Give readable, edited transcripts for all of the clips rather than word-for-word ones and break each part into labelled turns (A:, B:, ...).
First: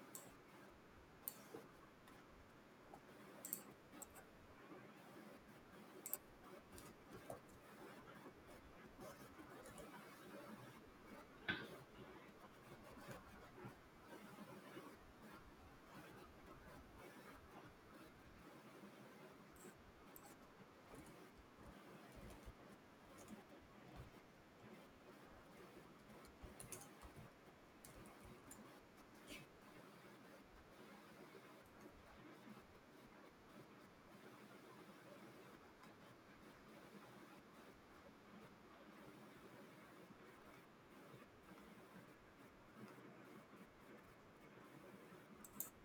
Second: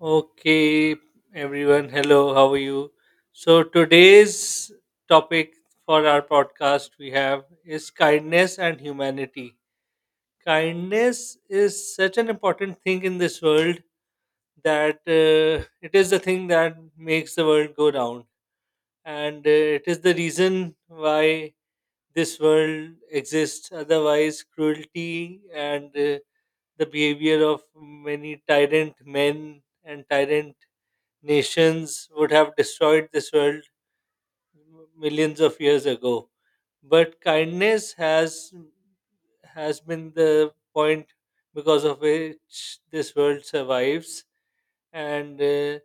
A: Okay, everyone, hello, how are you? So, today's topic for our podcast we have is kindness and humanity. Kindness is such an important thing in this world that it is the thing that makes the world go round, and it is the reason why this world exists. Otherwise, cruelty and the behavior of many tyrant men and tyrant nations would have destroyed this world millions of years ago, but kindness has been the point because of which this world survives, and uh,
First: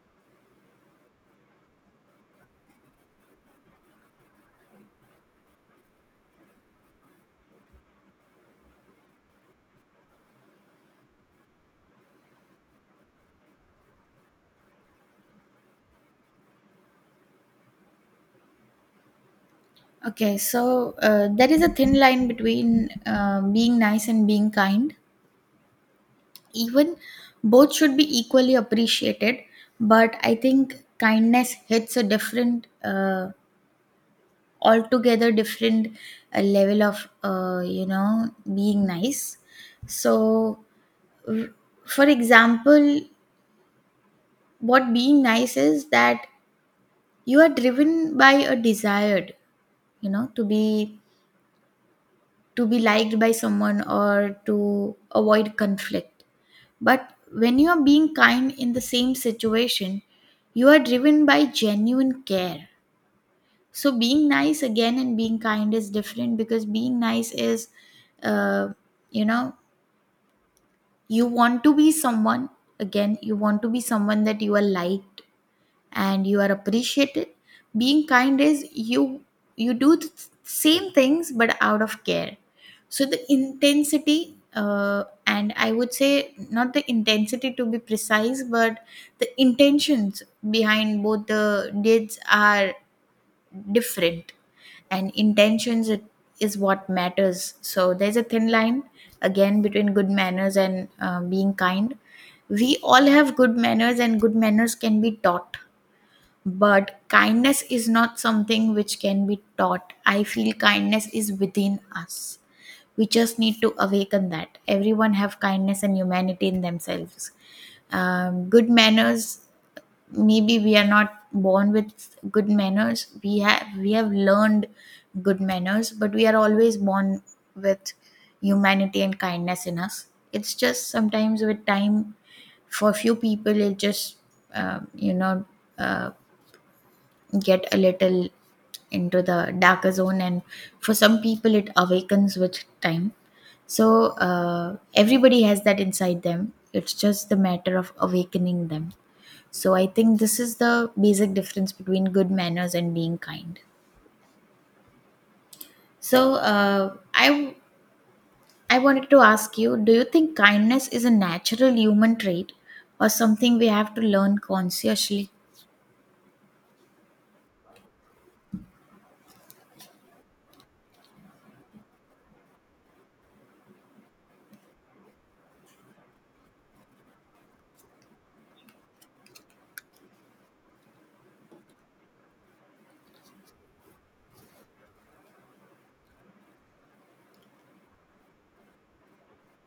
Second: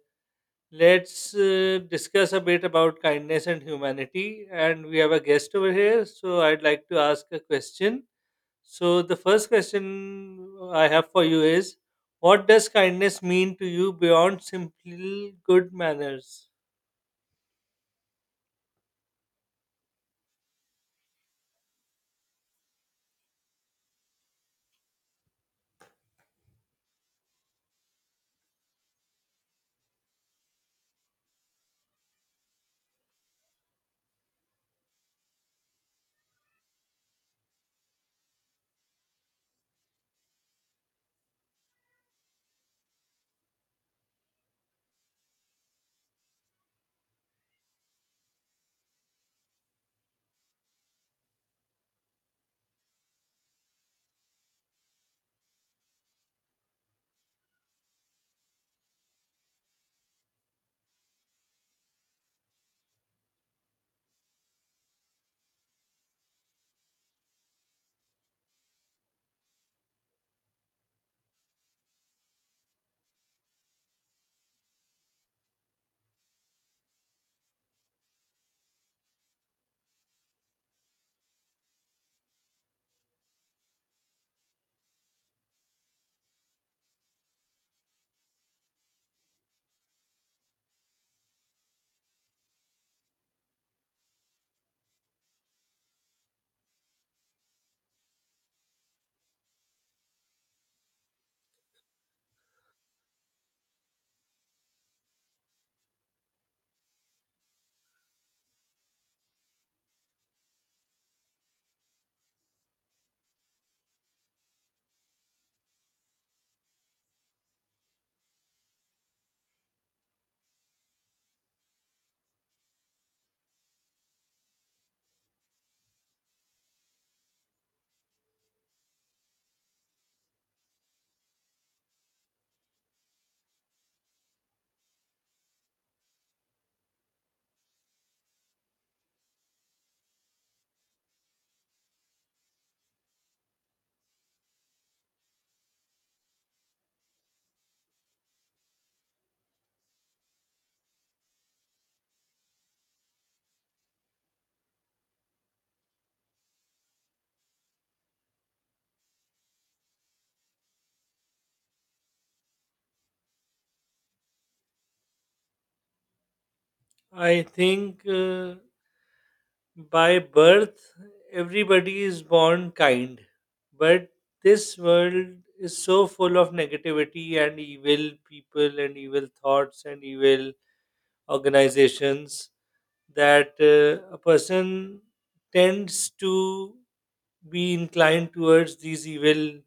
A: let's uh, discuss a bit about kindness and humanity. And we have a guest over here, so I'd like to ask a question. So the first question I have for you is, what does kindness mean to you beyond simple good manners?
B: Okay, so there is a thin line between being nice and being kind. Even both should be equally appreciated, but I think kindness hits a different, altogether different level of, being nice. So, r- for example, what being nice is that you are driven by a desired, you know, to be to be liked by someone or to avoid conflict. But when you are being kind in the same situation, you are driven by genuine care. So being nice again and being kind is different because being nice is, uh, you know, you want to be someone again, you want to be someone that you are liked and you are appreciated. Being kind is you do the same things but out of care. So the intensity and I would say not the intensity to be precise, but the intentions behind both the deeds are different, and intentions is what matters. So there's a thin line again between good manners and being kind. We all have good manners, and good manners can be taught, but kindness is not something which can be taught. I feel kindness is within us. We just need to awaken that. Everyone have kindness and humanity in themselves. Um, good manners, maybe we are not born with good manners. We have we have learned good manners, but we are always born with humanity and kindness in us. It's just sometimes with time, for few people it just um, you know uh, get a little into the darker zone, and for some people it awakens with time. So everybody has that inside them. It's just the matter of awakening them. So I think this is the basic difference between good manners and being kind. So I wanted to ask you, do you think kindness is a natural human trait or something we have to learn consciously?
A: I think by birth, everybody is born kind. But this world is so full of negativity and evil people and evil thoughts and evil organizations that a person tends to be inclined towards these evil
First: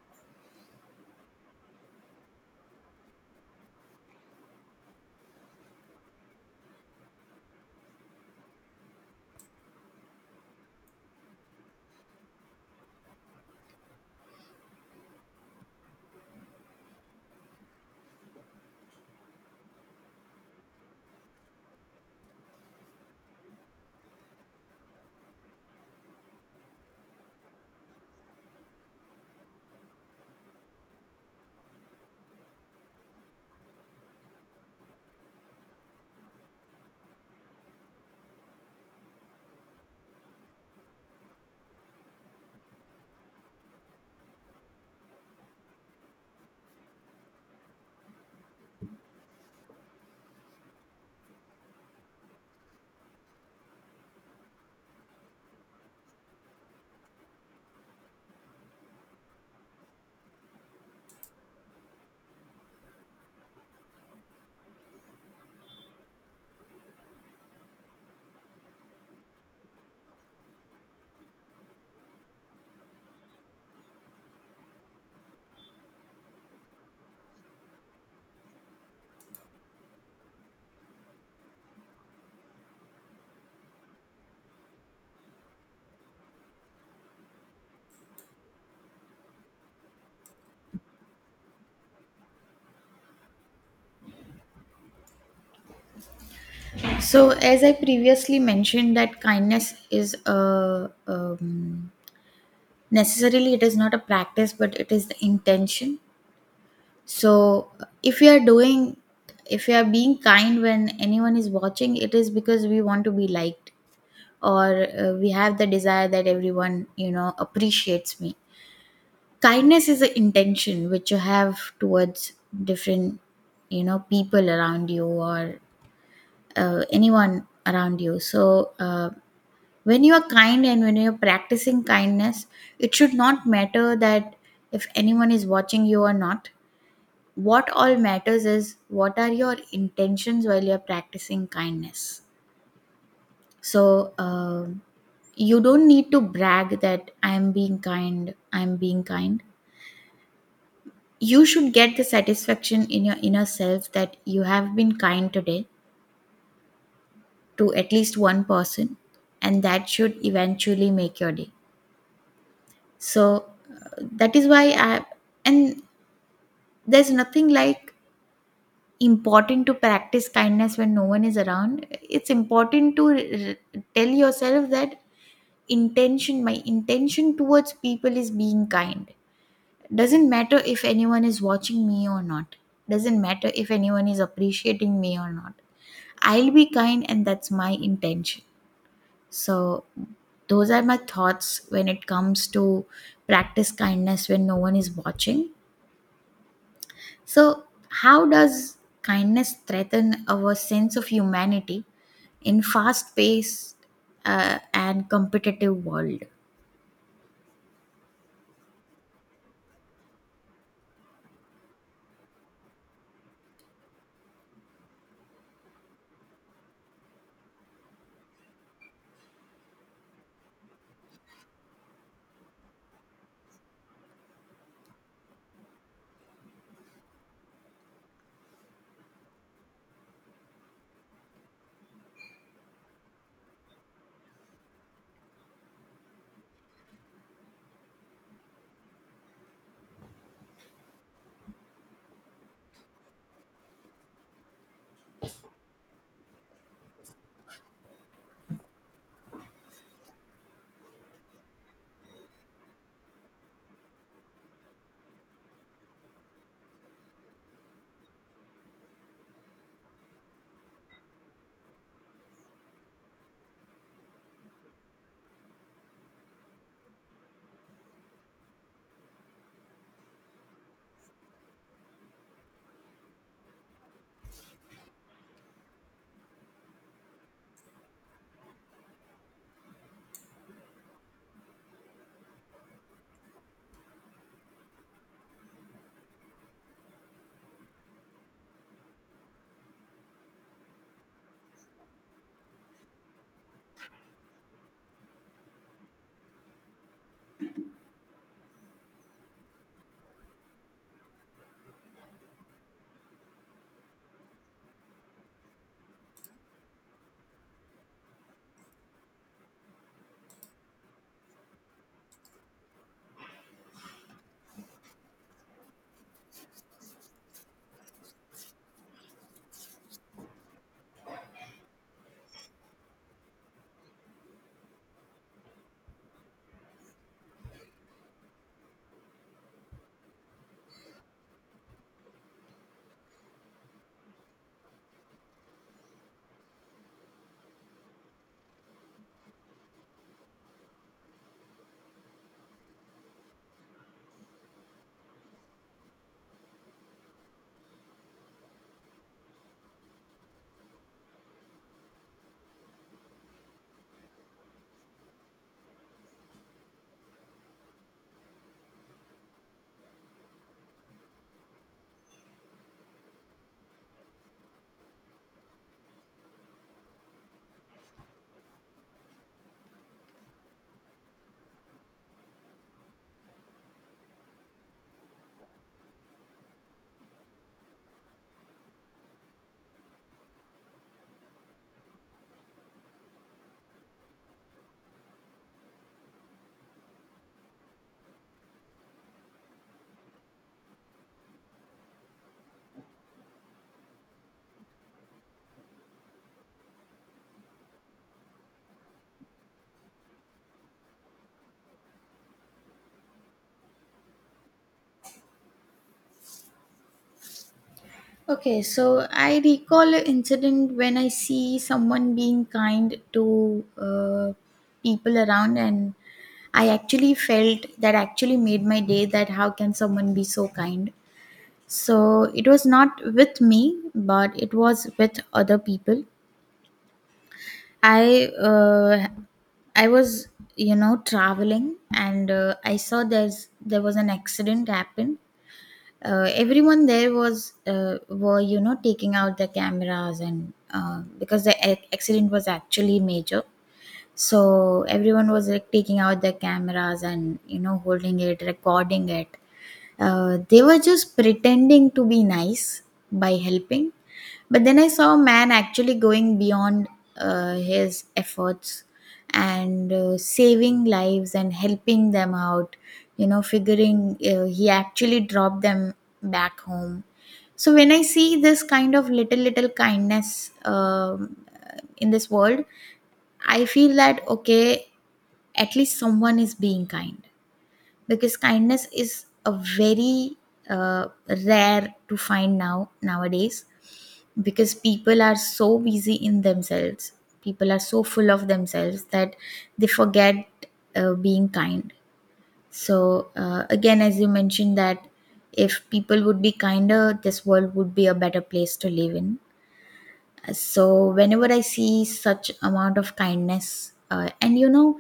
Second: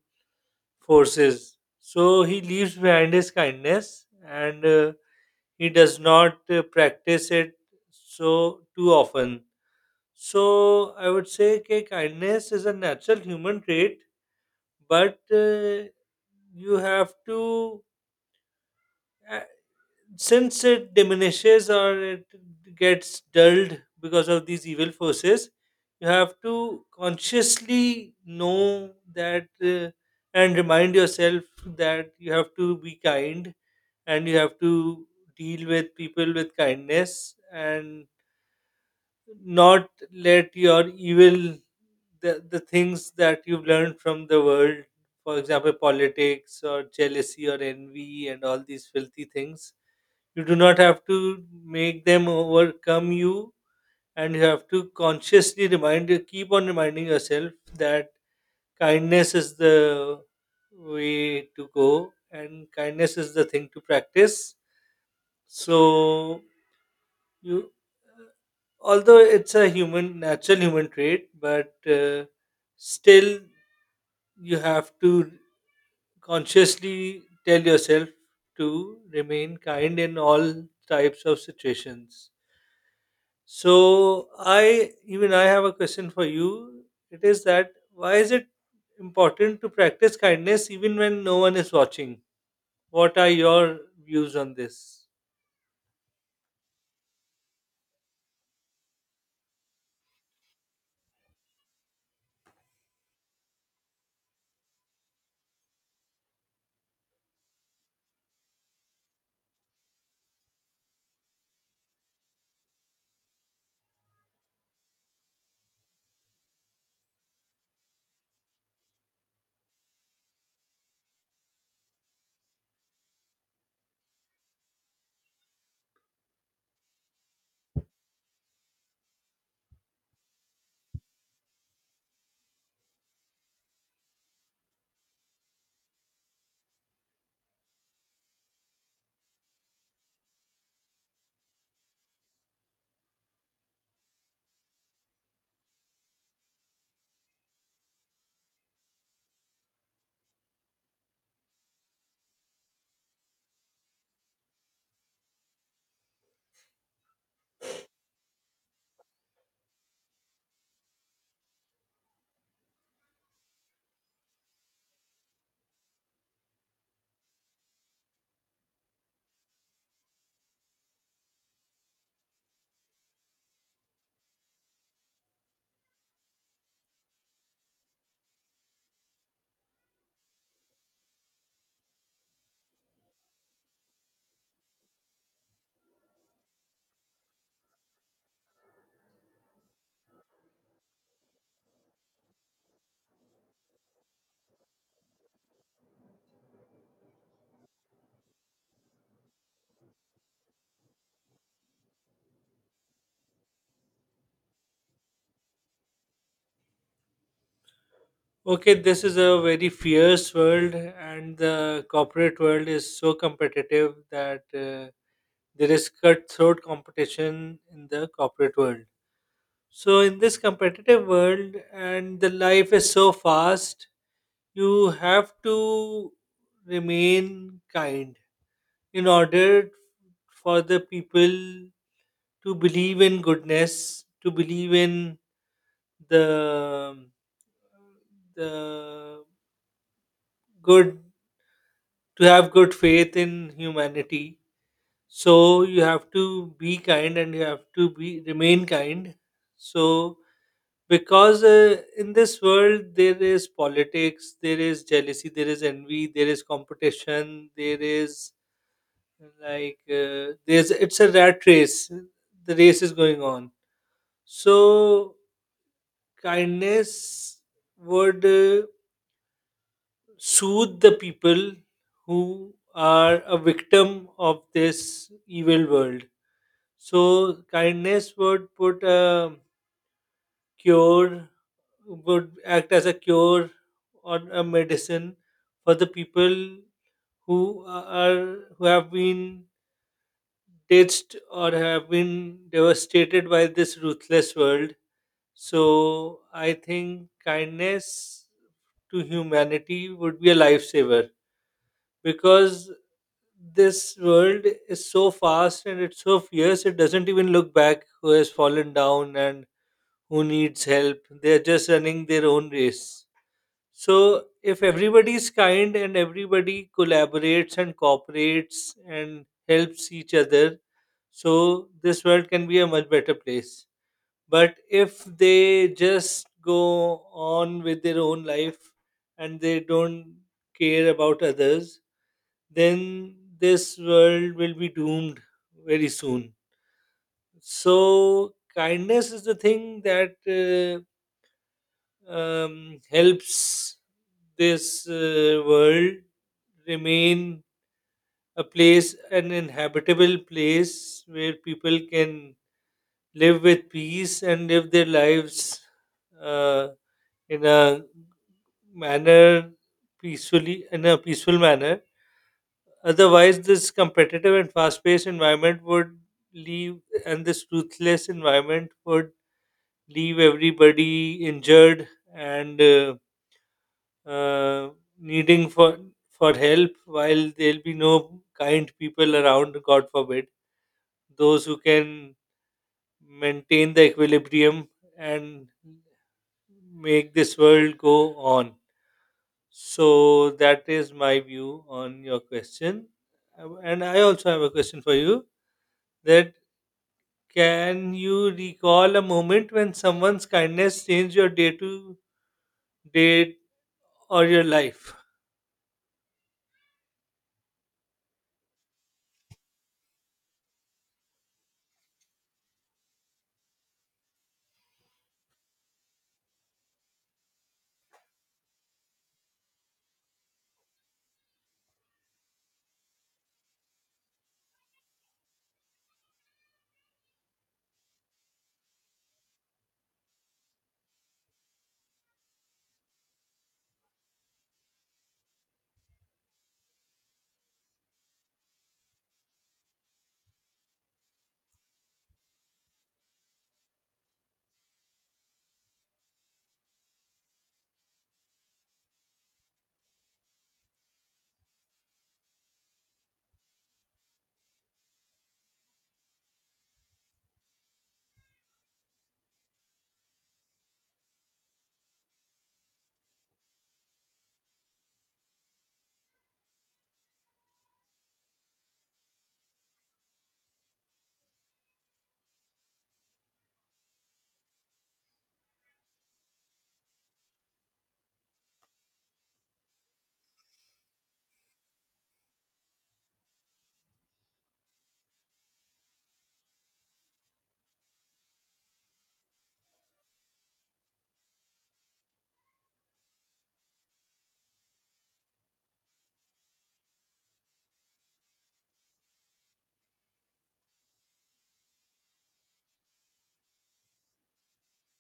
A: forces. So he leaves behind his kindness, and he does not practice it so too often. So I would say, okay, kindness is a natural human trait, but you have to, uh, since it diminishes or it gets dulled because of these evil forces, you have to consciously know that and remind yourself that you have to be kind, and you have to deal with people with kindness and not let your evil, the things that you've learned from the world, for example politics or jealousy or envy and all these filthy things, you do not have to make them overcome you. And you have to consciously remind, you keep on reminding yourself that kindness is the way to go and kindness is the thing to practice. So you, although it's a human, natural human trait, but still you have to consciously tell yourself to remain kind in all types of situations. So I, even I have a question for you. It is that, why is it important to practice kindness even when no one is watching? What are your views on this?
B: So, as I previously mentioned, that kindness is a necessarily it is not a practice, but it is the intention. So, if we are doing, if we are being kind when anyone is watching, it is because we want to be liked, or we have the desire that everyone, you know, appreciates me. Kindness is the intention which you have towards different, you know, people around you, or anyone around you. So. When you are kind and when you're practicing kindness, it should not matter that if anyone is watching you or not. What all matters is what are your intentions while you're practicing kindness. So um you don't need to brag that I am being kind, I am being kind. You should get the satisfaction in your inner self that you have been kind today to at least one person, and that should eventually make your day. So that is why I and there's nothing like important to practice kindness when no one is around. It's important to tell yourself that intention my intention towards people is being kind. Doesn't matter if anyone is watching me or not. Doesn't matter if anyone is appreciating me or not. I'll be kind, and that's my intention. So those are my thoughts when it comes to practice kindness when no one is watching. So, how does kindness threaten our sense of humanity in fast-paced and competitive world?
A: Okay, this is a very fierce world, and the corporate world is so competitive that there is cutthroat competition in the corporate world. So, in this competitive world, and the life is so fast, you have to remain kind in order for the people to believe in goodness, to believe in the the good, to have good faith in humanity. So you have to be kind and you have to be, remain kind. So because in this world there is politics, there is jealousy, there is envy, there is competition, there is like there's it's a rat race. The race is going on. So kindness would soothe the people who are a victim of this evil world. So kindness would put a cure, would act as a cure or a medicine for the people who have been ditched or have been devastated by this ruthless world. So I think kindness to humanity would be a lifesaver, because this world is so fast and it's so fierce, it doesn't even look back who has fallen down and who needs help, they're just running their own race. So if everybody's kind and everybody collaborates and cooperates and helps each other, so this world can be a much better place. But if they just go on with their own life and they don't care about others, then this world will be doomed very soon. So, kindness is the thing that helps this world remain a place, an inhabitable place where people can live with peace and live their lives uh, in a manner, peacefully, in a peaceful manner. Otherwise, this competitive and fast paced environment would leave, and this ruthless environment would leave everybody injured and uh, needing for help, while there'll be no kind people around, God forbid, those who can maintain the equilibrium and make this world go on. So, that is my view on your question. And I also have a question for you, that can you recall a moment when someone's kindness changed your day to day or your life?
B: Okay, so I recall an incident when I see someone being kind to people around, and I actually felt that actually made my day. That how can someone be so kind? So it was not with me, but it was with other people. I uh, I was, you know, traveling, and I saw there was an accident happened. Everyone there was were, you know, taking out their cameras, and because the accident was actually major, so everyone was like taking out their cameras and, you know, holding it, recording it. They were just pretending to be nice by helping, but then I saw a man actually going beyond his efforts and saving lives and helping them out, you know, figuring. He actually dropped them back home. So when I see this kind of little, little kindness in this world, I feel that, okay, at least someone is being kind, because kindness is a very uh, rare to find now nowadays, because people are so busy in themselves. People are so full of themselves that they forget being kind. So again, as you mentioned, that if people would be kinder, this world would be a better place to live in. So whenever I see such amount of kindness and, you know,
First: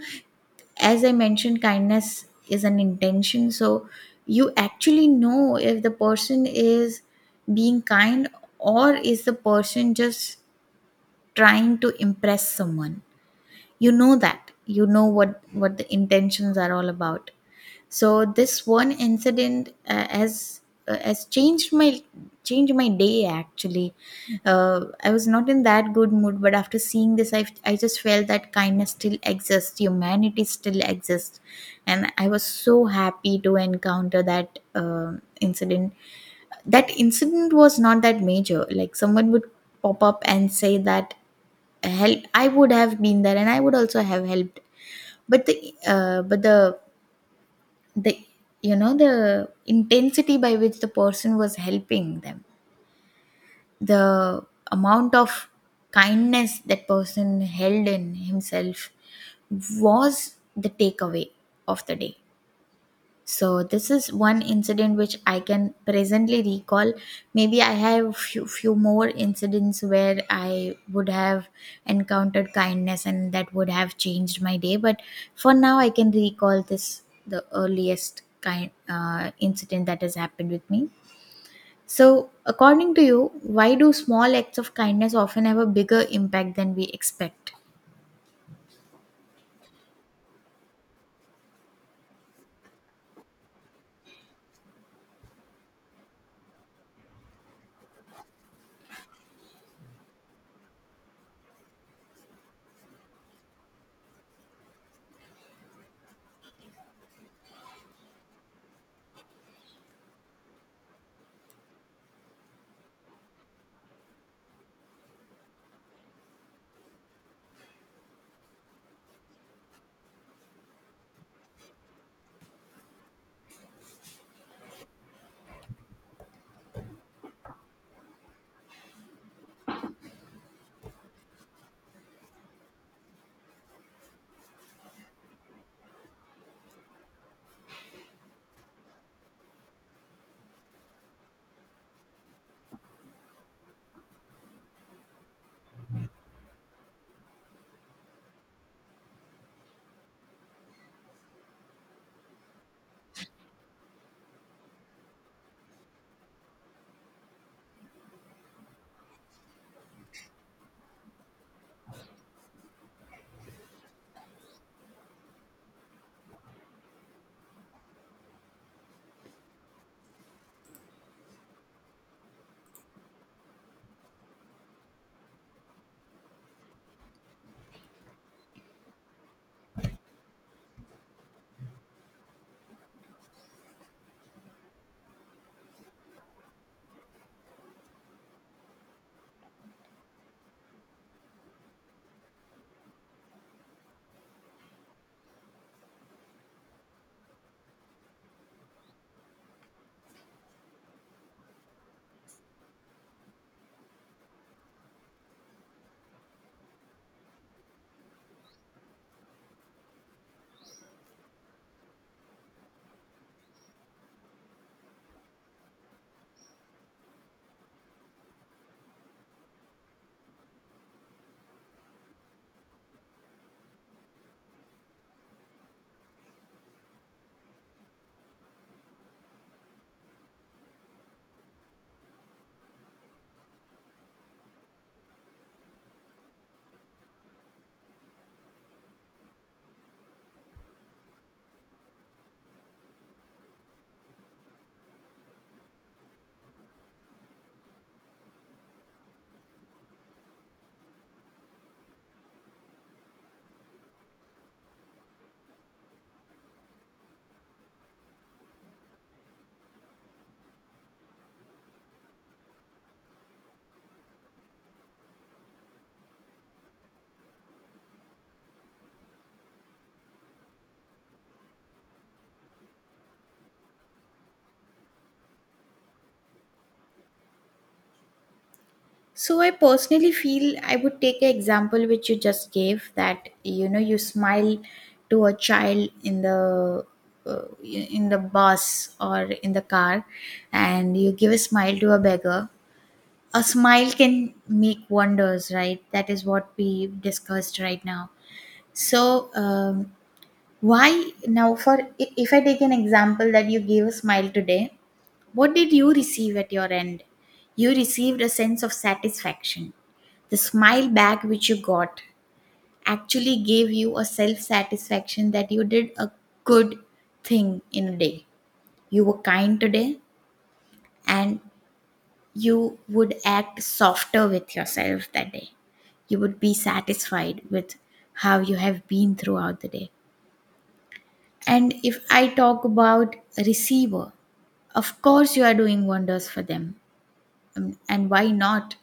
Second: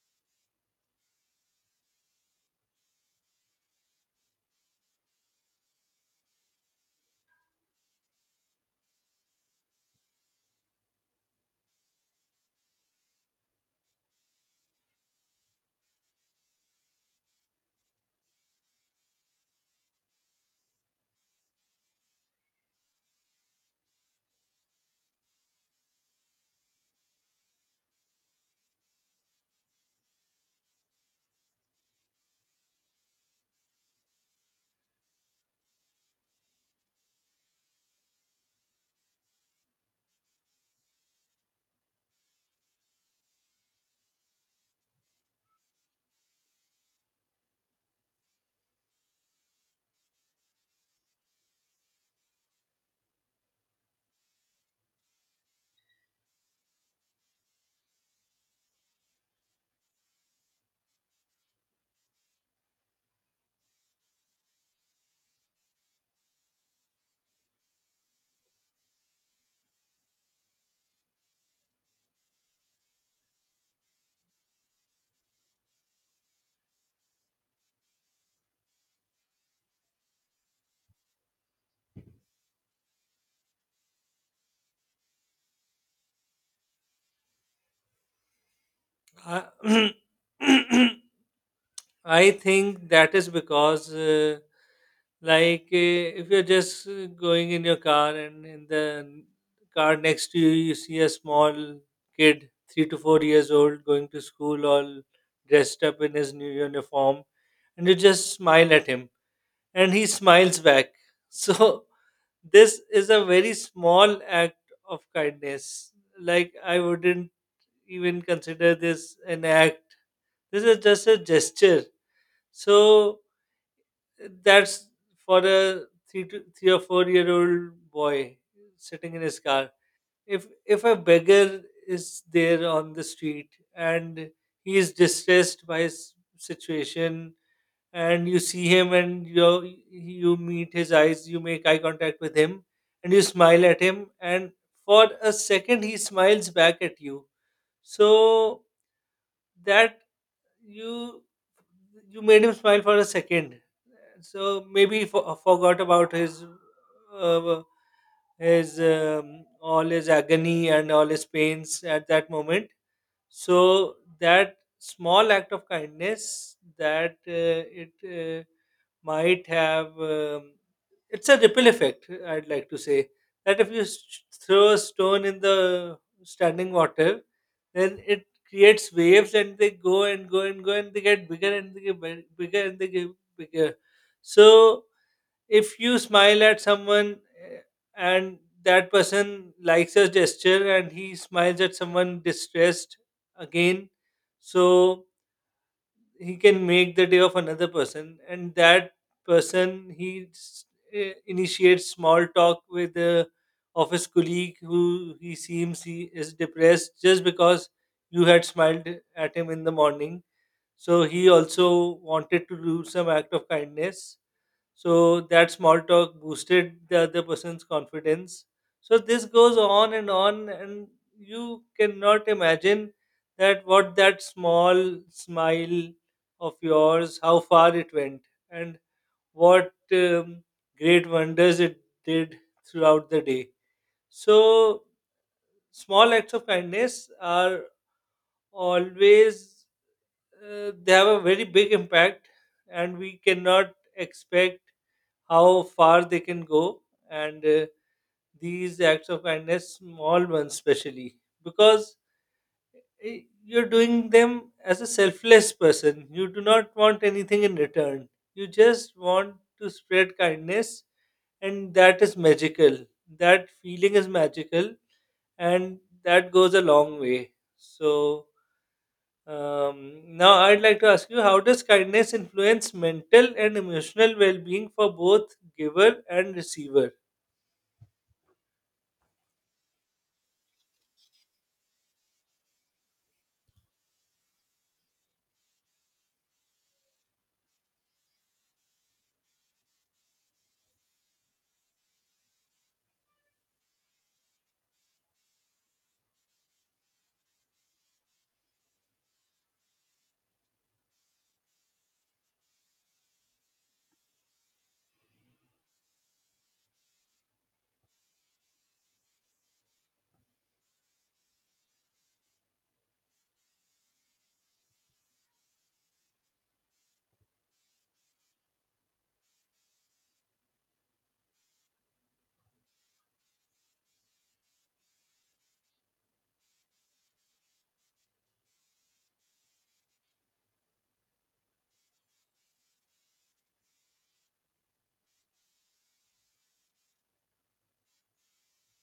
B: as I mentioned, kindness is an intention. So you actually know if the person is being kind or is the person just trying to impress someone. You know that. You know what the intentions are all about. So this one incident has changed my day, actually. I was not in that good mood, but after seeing this, I just felt that kindness still exists, humanity still exists, and I was so happy to encounter that incident. That incident was not that major like someone would pop up and say that help. I would have been there, and I would also have helped. But the uh, but the the, you know, the intensity by which the person was helping them, the amount of kindness that person held in himself, was the takeaway of the day. So this is one incident which I can presently recall. Maybe I have few, few more incidents where I would have encountered kindness and that would have changed my day. But for now, I can recall this the earliest kind incident that has happened with me. So according to you, why do small acts of kindness often have a bigger impact than we expect?
A: I I think that is because, like, if you're just going in your car and in the car next to you, you see a small kid, 3 to 4 years old, going to school, all dressed up in his new uniform, and you just smile at him, and he smiles back. So this is a very small act of kindness. Like, I wouldn't even consider this an act. This is just a gesture. So, that's for a 3 or 4 year old boy sitting in his car. If a beggar is there on the street and he is distressed by his situation and you see him and you meet his eyes, you make eye contact with him and you smile at him, and for a second he smiles back at you. So that, you you made him smile for a second. So maybe he forgot about his uh, all his agony and all his pains at that moment. So that small act of kindness, that it might have it's a ripple effect, I'd like to say, that if you throw a stone in the standing water, then it creates waves and they go and go and go and they get bigger and they get bigger and they get bigger. So if you smile at someone, eh, and that person likes your gesture and he smiles at someone distressed again, so he can make the day of another person, and that person, he initiates small talk with the office colleague who he seems, he is depressed just because you had smiled at him in the morning. So he also wanted to do some act of kindness, so that small talk boosted the other person's confidence. So this goes on, and you cannot imagine that what that small smile of yours, how far it went, and what great wonders it did throughout the day. So small acts of kindness are always they have a very big impact, and we cannot expect how far they can go. And these acts of kindness, small ones especially, because you're doing them as a selfless person, you do not want anything in return, you just want to spread kindness, and that is magical, that feeling is magical, and that goes a long way. So um, now I'd like to ask you, how does kindness influence mental and emotional well-being for both giver and receiver?
B: So I personally feel I would take an example which you just gave, that you know you smile to a child in the bus or in the car, and you give a smile to a beggar. A smile can make wonders, right? That is what we discussed right now. So why now for I- if I take an example that you gave a smile today, what did you receive at your end? You received a sense of satisfaction. The smile back which you got actually gave you a self satisfaction that you did a good thing in a day. You were kind today, and you would act softer with yourself that day. You would be satisfied with how you have been throughout the day. And if I talk about receiver, of course you are doing wonders for them. And why not?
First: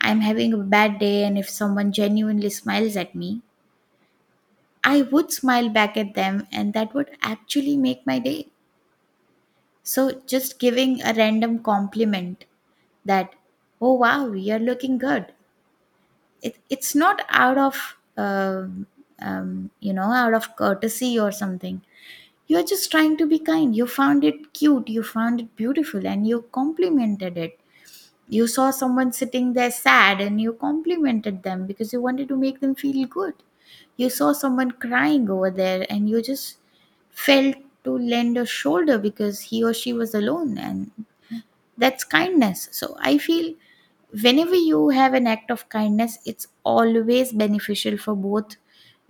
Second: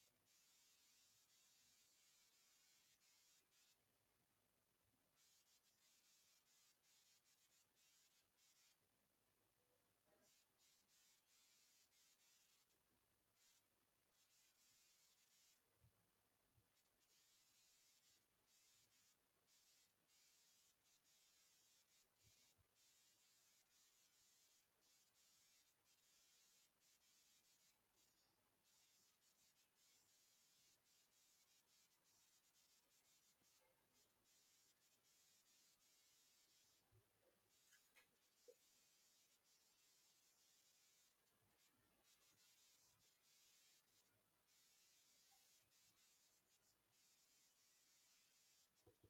B: I'm having a bad day, and if someone genuinely smiles at me, I would smile back at them, and that would actually make my day. So, just giving a random compliment that, oh wow, you're looking good, it's not out of, out of courtesy or something. You're just trying to be kind. You found it cute, you found it beautiful, and you complimented it. You saw someone sitting there sad and you complimented them because you wanted to make them feel good. You saw someone crying over there and you just felt to lend a shoulder because he or she was alone, and that's kindness. So I feel whenever you have an act of kindness, it's always beneficial for both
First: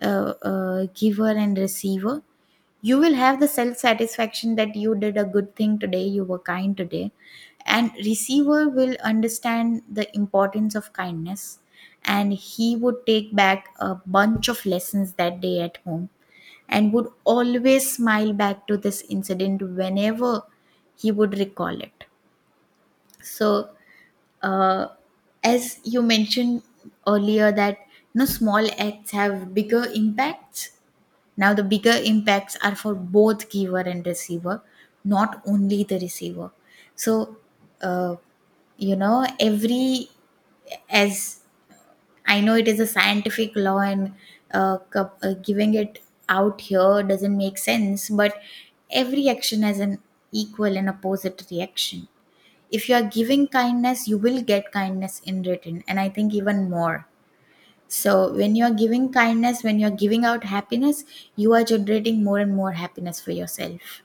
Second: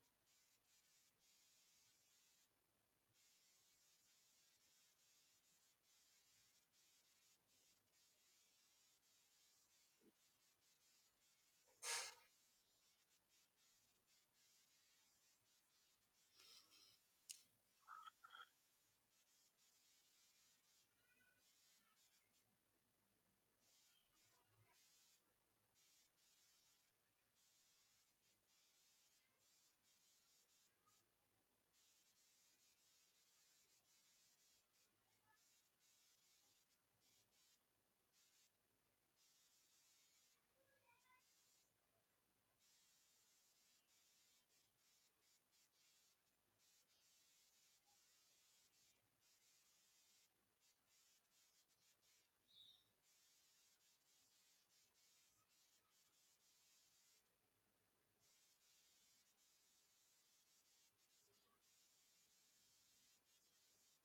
B: giver and receiver. You will have the self satisfaction that you did a good thing today, you were kind today, and receiver will understand the importance of kindness, and he would take back a bunch of lessons that day at home, and would always smile back to this incident whenever he would recall it. So uh, as you mentioned earlier that, you know, small acts have bigger impacts. Now, the bigger impacts are for both giver and receiver, not only the receiver. So, uh, you know, every, as I know it is a scientific law, and giving it out here doesn't make sense, but every action has an equal and opposite reaction. If you are giving kindness, you will get kindness in return, and I think even more so. When you are giving kindness, when you are giving out happiness, you are generating more and more happiness for yourself.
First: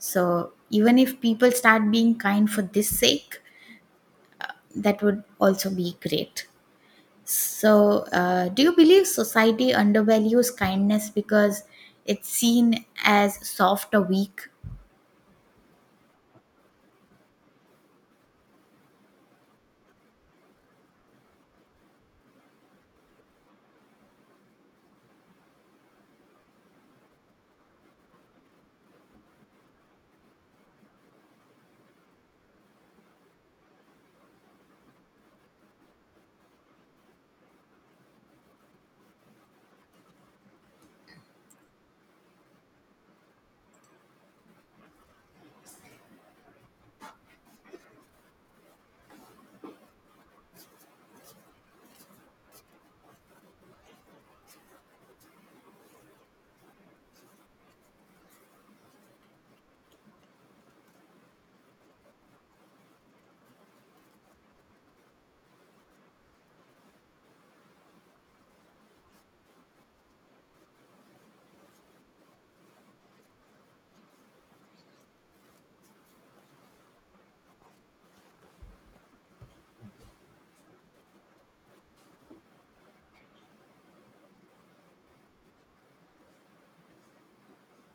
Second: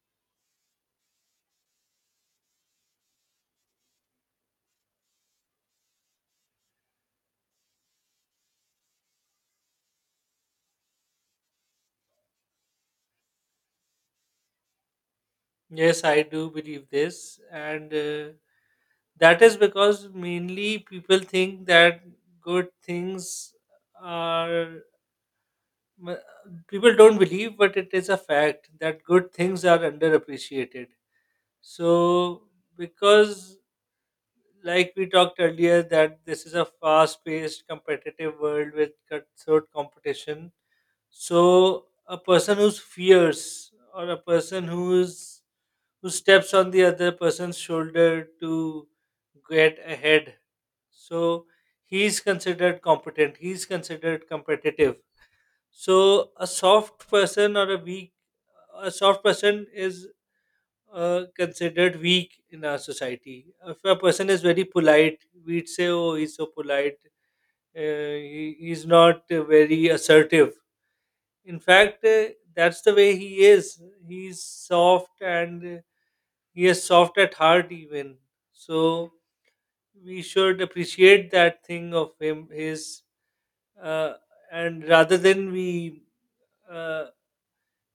B: So even if people start being kind for this sake, that would also be great. So do you believe society undervalues kindness because it's seen as soft or weak?
A: Yes, I do believe this, and that is because mainly people think that good things are. m- People don't believe, but it is a fact that good things are underappreciated. So, because, like we talked earlier, that this is a fast paced, competitive world with cutthroat competition, so a person who's fierce or a person who's, who steps on the other person's shoulder to get ahead. So he's considered competent. He's considered competitive. So a soft person or a weak, a soft person is considered weak in our society. If a person is very polite, we'd say, "Oh, he's so polite. Uh, he, he's not very assertive." In fact, that's the way he is. He's soft and he is soft at heart, even. So we should appreciate that thing of him, his, uh, and rather than we uh,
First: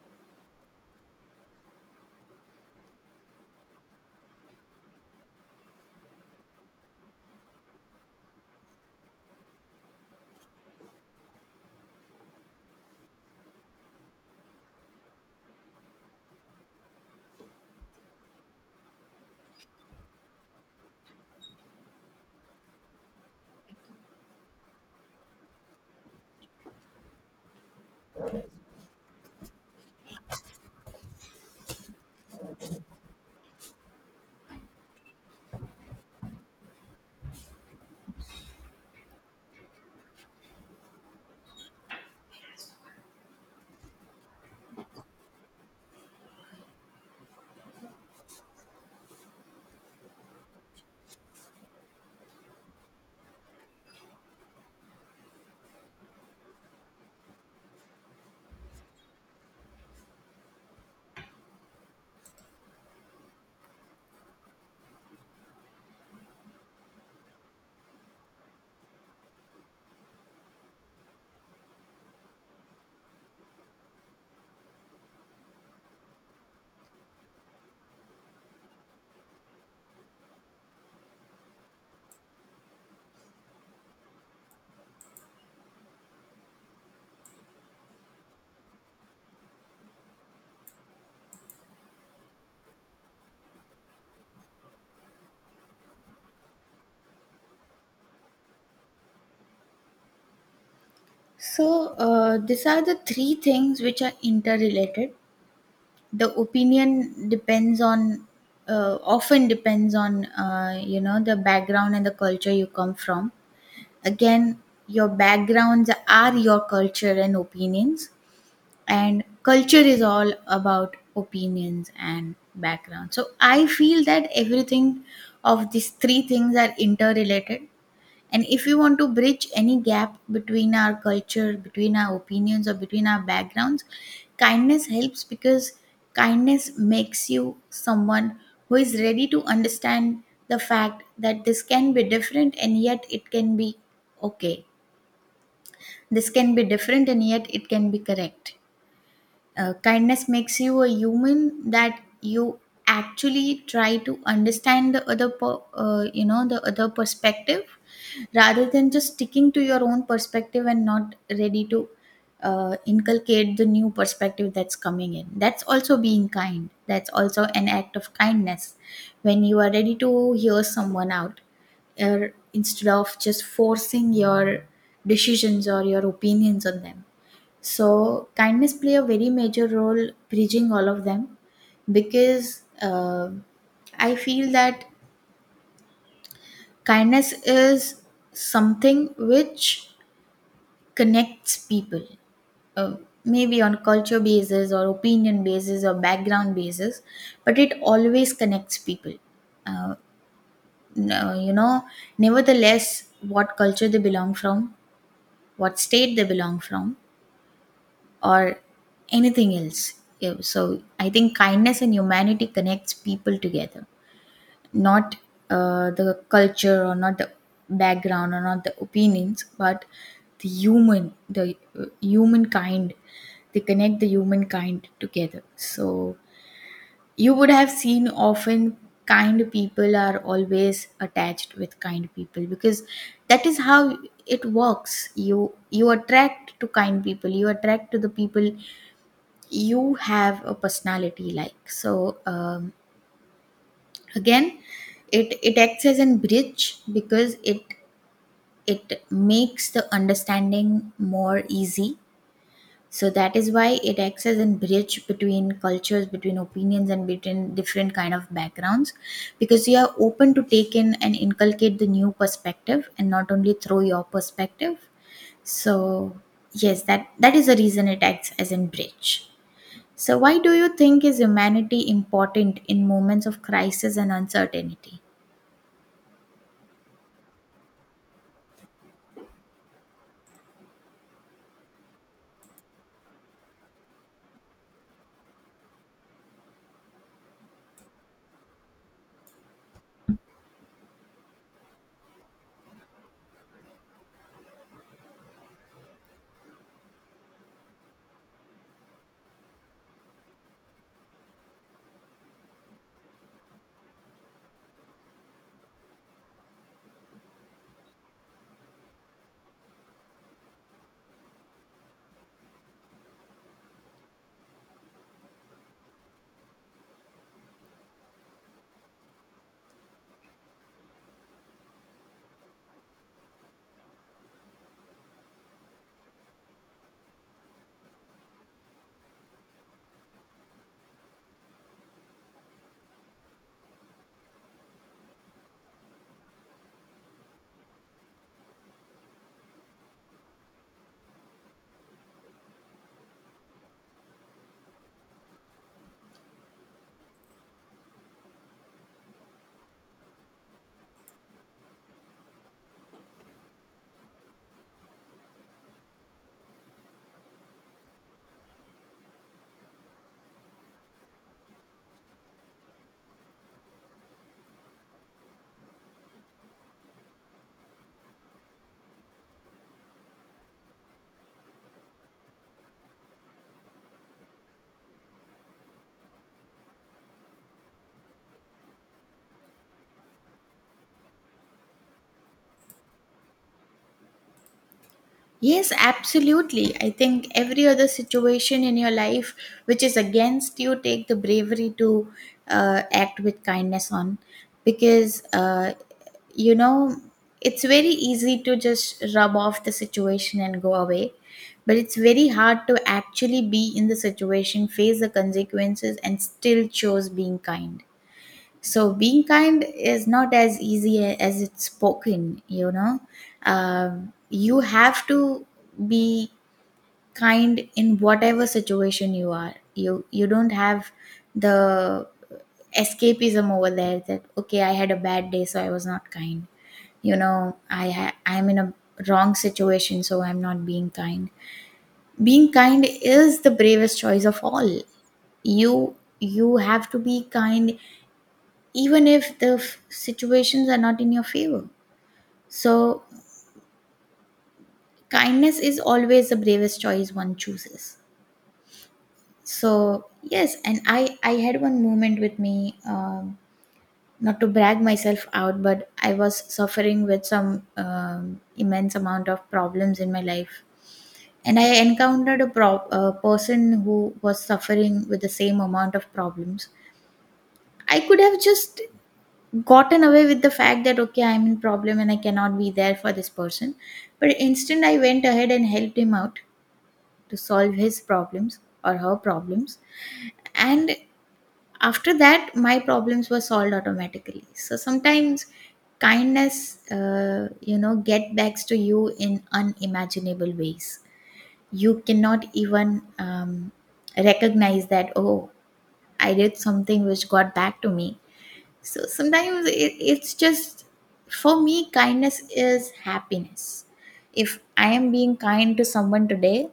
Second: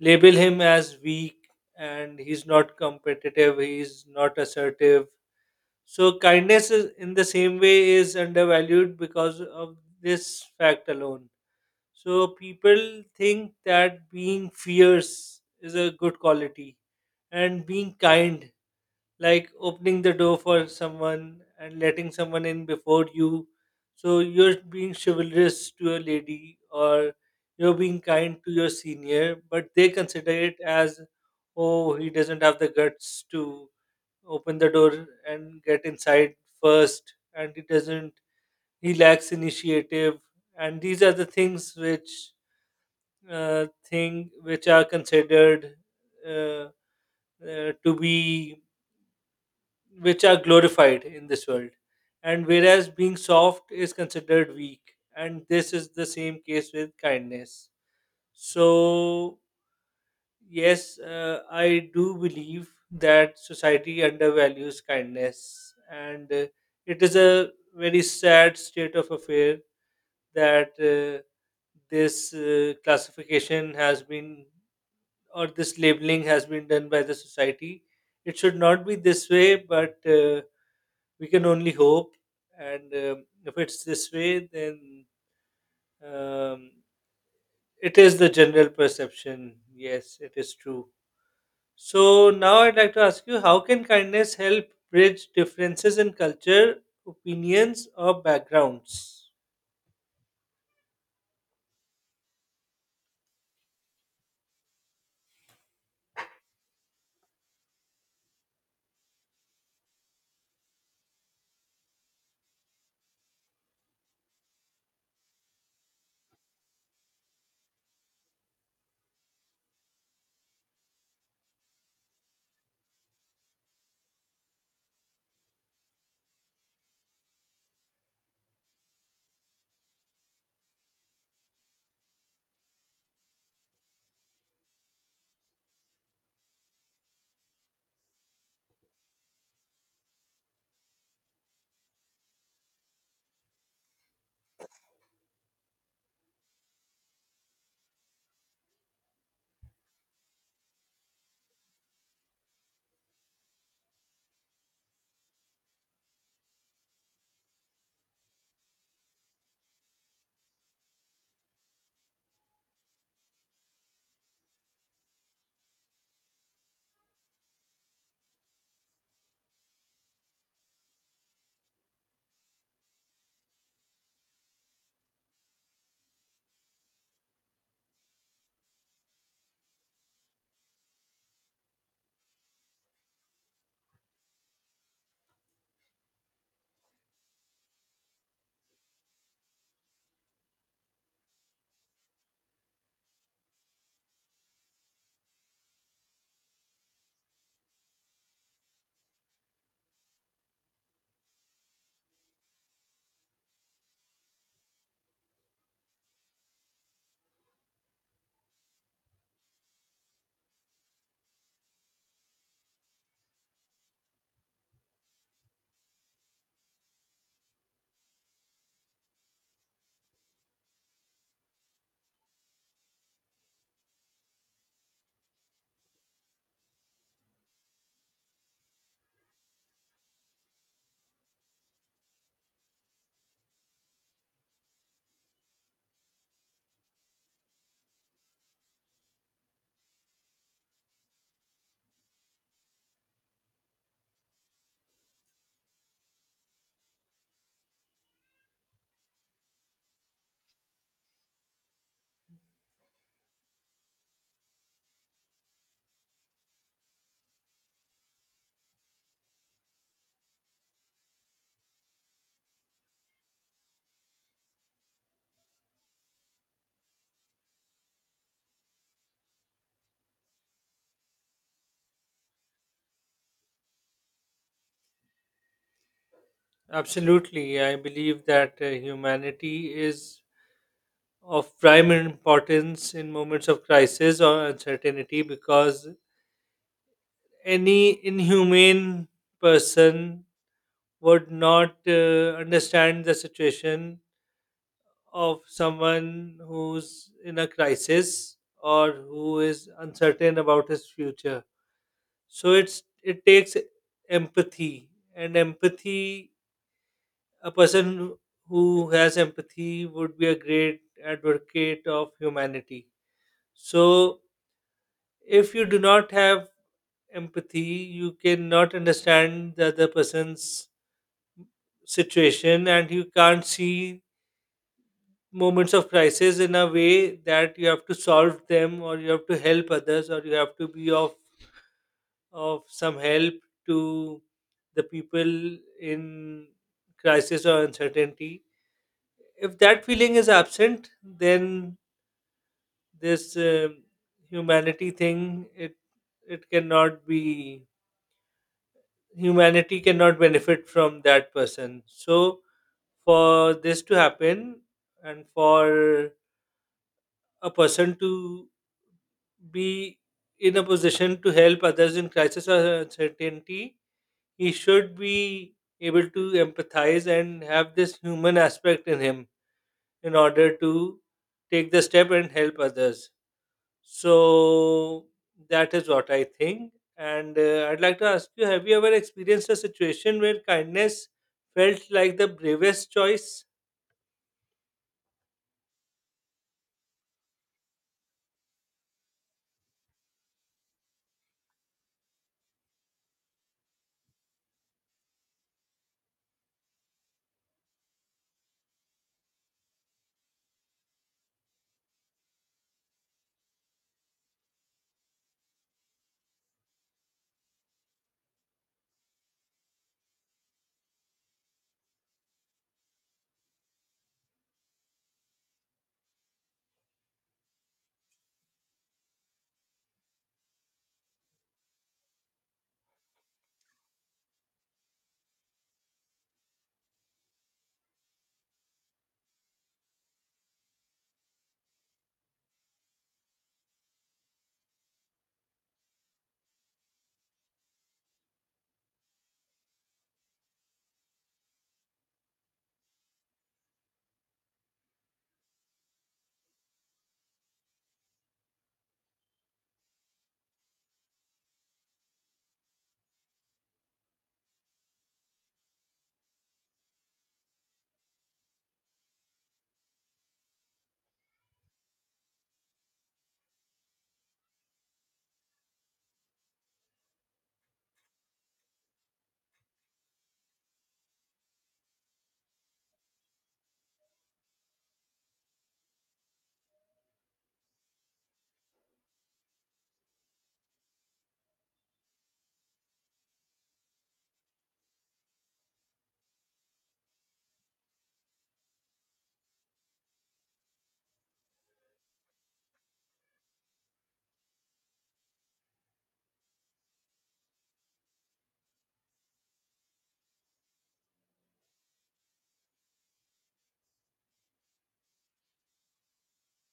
A: label him as weak and he's not competitive, he's not assertive. So kindness is, in the same way is undervalued because of this fact alone. So people think that being fierce is a good quality, and being kind, like opening the door for someone and letting someone in before you. So you're being chivalrous to a lady or you're being kind to your senior, but they consider it as, oh, he doesn't have the guts to open the door and get inside first, and he doesn't, he lacks initiative. And these are the things which thing which are considered uh, to be, which are glorified in this world, and whereas being soft is considered weak, and this is the same case with kindness. So yes, I do believe that society undervalues kindness, and it is a very sad state of affair that this classification has been, or this labeling has been done by the society. It should not be this way, but we can only hope. And if it's this way, then um, it is the general perception. Yes, it is true. So now I'd like to ask you, how can kindness help bridge differences in culture, opinions, or backgrounds?
B: These are the three things which are interrelated. The opinion depends on, often depends on, the background and the culture you come from. Again, your backgrounds are your culture and opinions, and culture is all about opinions and background, so I feel that everything of these three things are interrelated. And if we want to bridge any gap between our culture, between our opinions, or between our backgrounds, kindness helps, because kindness makes you someone who is ready to understand the fact that this can be different and yet it can be okay. This can be different and yet it can be correct. Kindness makes you a human that you actually try to understand the other, the other perspective, rather than just sticking to your own perspective and not ready to inculcate the new perspective that's coming in. That's also being kind. That's also an act of kindness, when you are ready to hear someone out, instead of just forcing your decisions or your opinions on them. So kindness play a very major role bridging all of them, because I feel that kindness is something which connects people. Uh, Maybe on culture basis or opinion basis or background basis, but it always connects people, uh, you know, nevertheless what culture they belong from, what state they belong from, or anything else. Yeah. So I think kindness and humanity connects people together, not the culture, or not the background, or not the opinions, but the human, the humankind. They connect the humankind together. So you would have seen often kind people are always attached with kind people, because that is how it works. You attract to kind people, you attract to the people you have a personality like. So again, it acts as an bridge, because it makes the understanding more easy. So that is why it acts as a bridge between cultures, between opinions, and between different kind of backgrounds, because you are open to take in and inculcate the new perspective and not only throw your perspective. So yes, that is the reason it acts as a bridge. So, why do you think is humanity important in moments of crisis and uncertainty?
A: Absolutely. I believe that humanity is of prime importance in moments of crisis or uncertainty, because any inhumane person would not understand the situation of someone who's in a crisis or who is uncertain about his future. So it takes empathy, and empathy, a person who has empathy would be a great advocate of humanity. So if you do not have empathy, you cannot understand the other person's situation, and you can't see moments of crisis in a way that you have to solve them or you have to help others or you have to be of some help to the people in crisis or uncertainty. If that feeling is absent, then this humanity thing, it cannot be, humanity cannot benefit from that person. So, for this to happen, and for a person to be in a position to help others in crisis or uncertainty, he should be able to empathize and have this human aspect in him in order to take the step and help others. So that is what I think. And I'd like to ask you, have you ever experienced a situation where kindness felt like the bravest choice?
B: Yes, absolutely. I think every other situation in your life which is against you, take the bravery to act with kindness on, because you know it's very easy to just rub off the situation and go away, but it's very hard to actually be in the situation, face the consequences, and still chose being kind. So being kind is not as easy as it's spoken, you know. You have to be kind in whatever situation you are. You don't have the escapism over there that okay, I had a bad day so I was not kind. You know, I'm in a wrong situation so I'm not being kind. Being kind is the bravest choice of all. You have to be kind even if the situations are not in your favor. So, kindness is always the bravest choice one chooses. So, yes, and I had one moment with me, not to brag myself out, but I was suffering with some immense amount of problems in my life. And I encountered a, a person who was suffering with the same amount of problems. I could have just gotten away with the fact that okay, I'm in problem and I cannot be there for this person, but instead I went ahead and helped him out to solve his problems, or her problems. And after that my problems were solved automatically. So sometimes kindness, get backs to you in unimaginable ways. You cannot even recognize that oh, I did something which got back to me. So sometimes it's just, for me, kindness is happiness. If I am being kind to someone today,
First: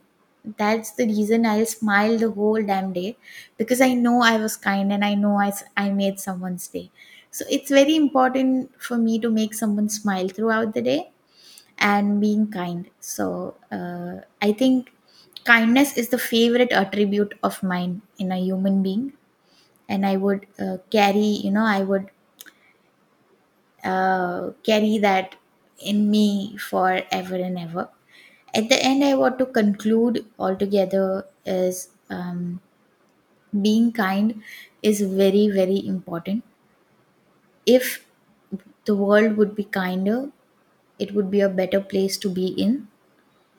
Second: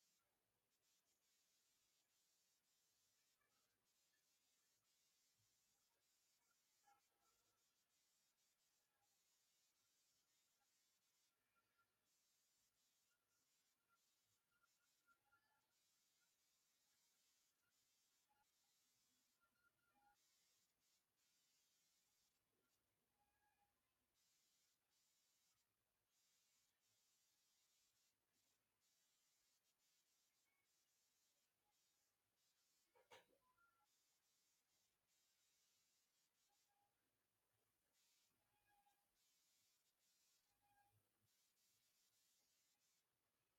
B: that's the reason I'll smile the whole damn day, because I know I was kind and I know I made someone's day. So it's very important for me to make someone smile throughout the day and being kind. So I think kindness is the favorite attribute of mine in a human being, and I would carry, I would carry that in me forever and ever. At the end, I want to conclude altogether is, being kind is very, very important. If the world would be kinder, it would be a better place to be in.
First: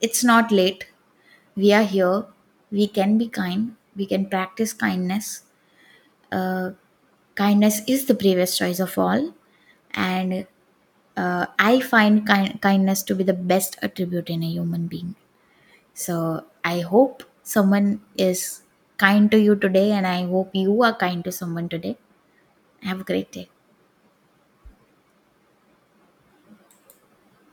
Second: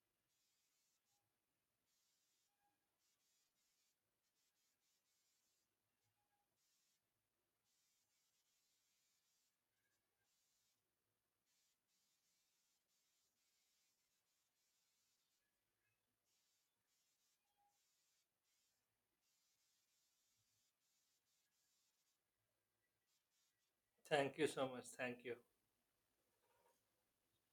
B: It's not late. We are here. We can be kind. We can practice kindness. Uh, Kindness is the bravest choice of all. And I find kindness to be the best attribute in a human being. So I hope someone is kind to you today, and I hope you are kind to someone today. Have a great day.
A: Thank you so much. Thank you.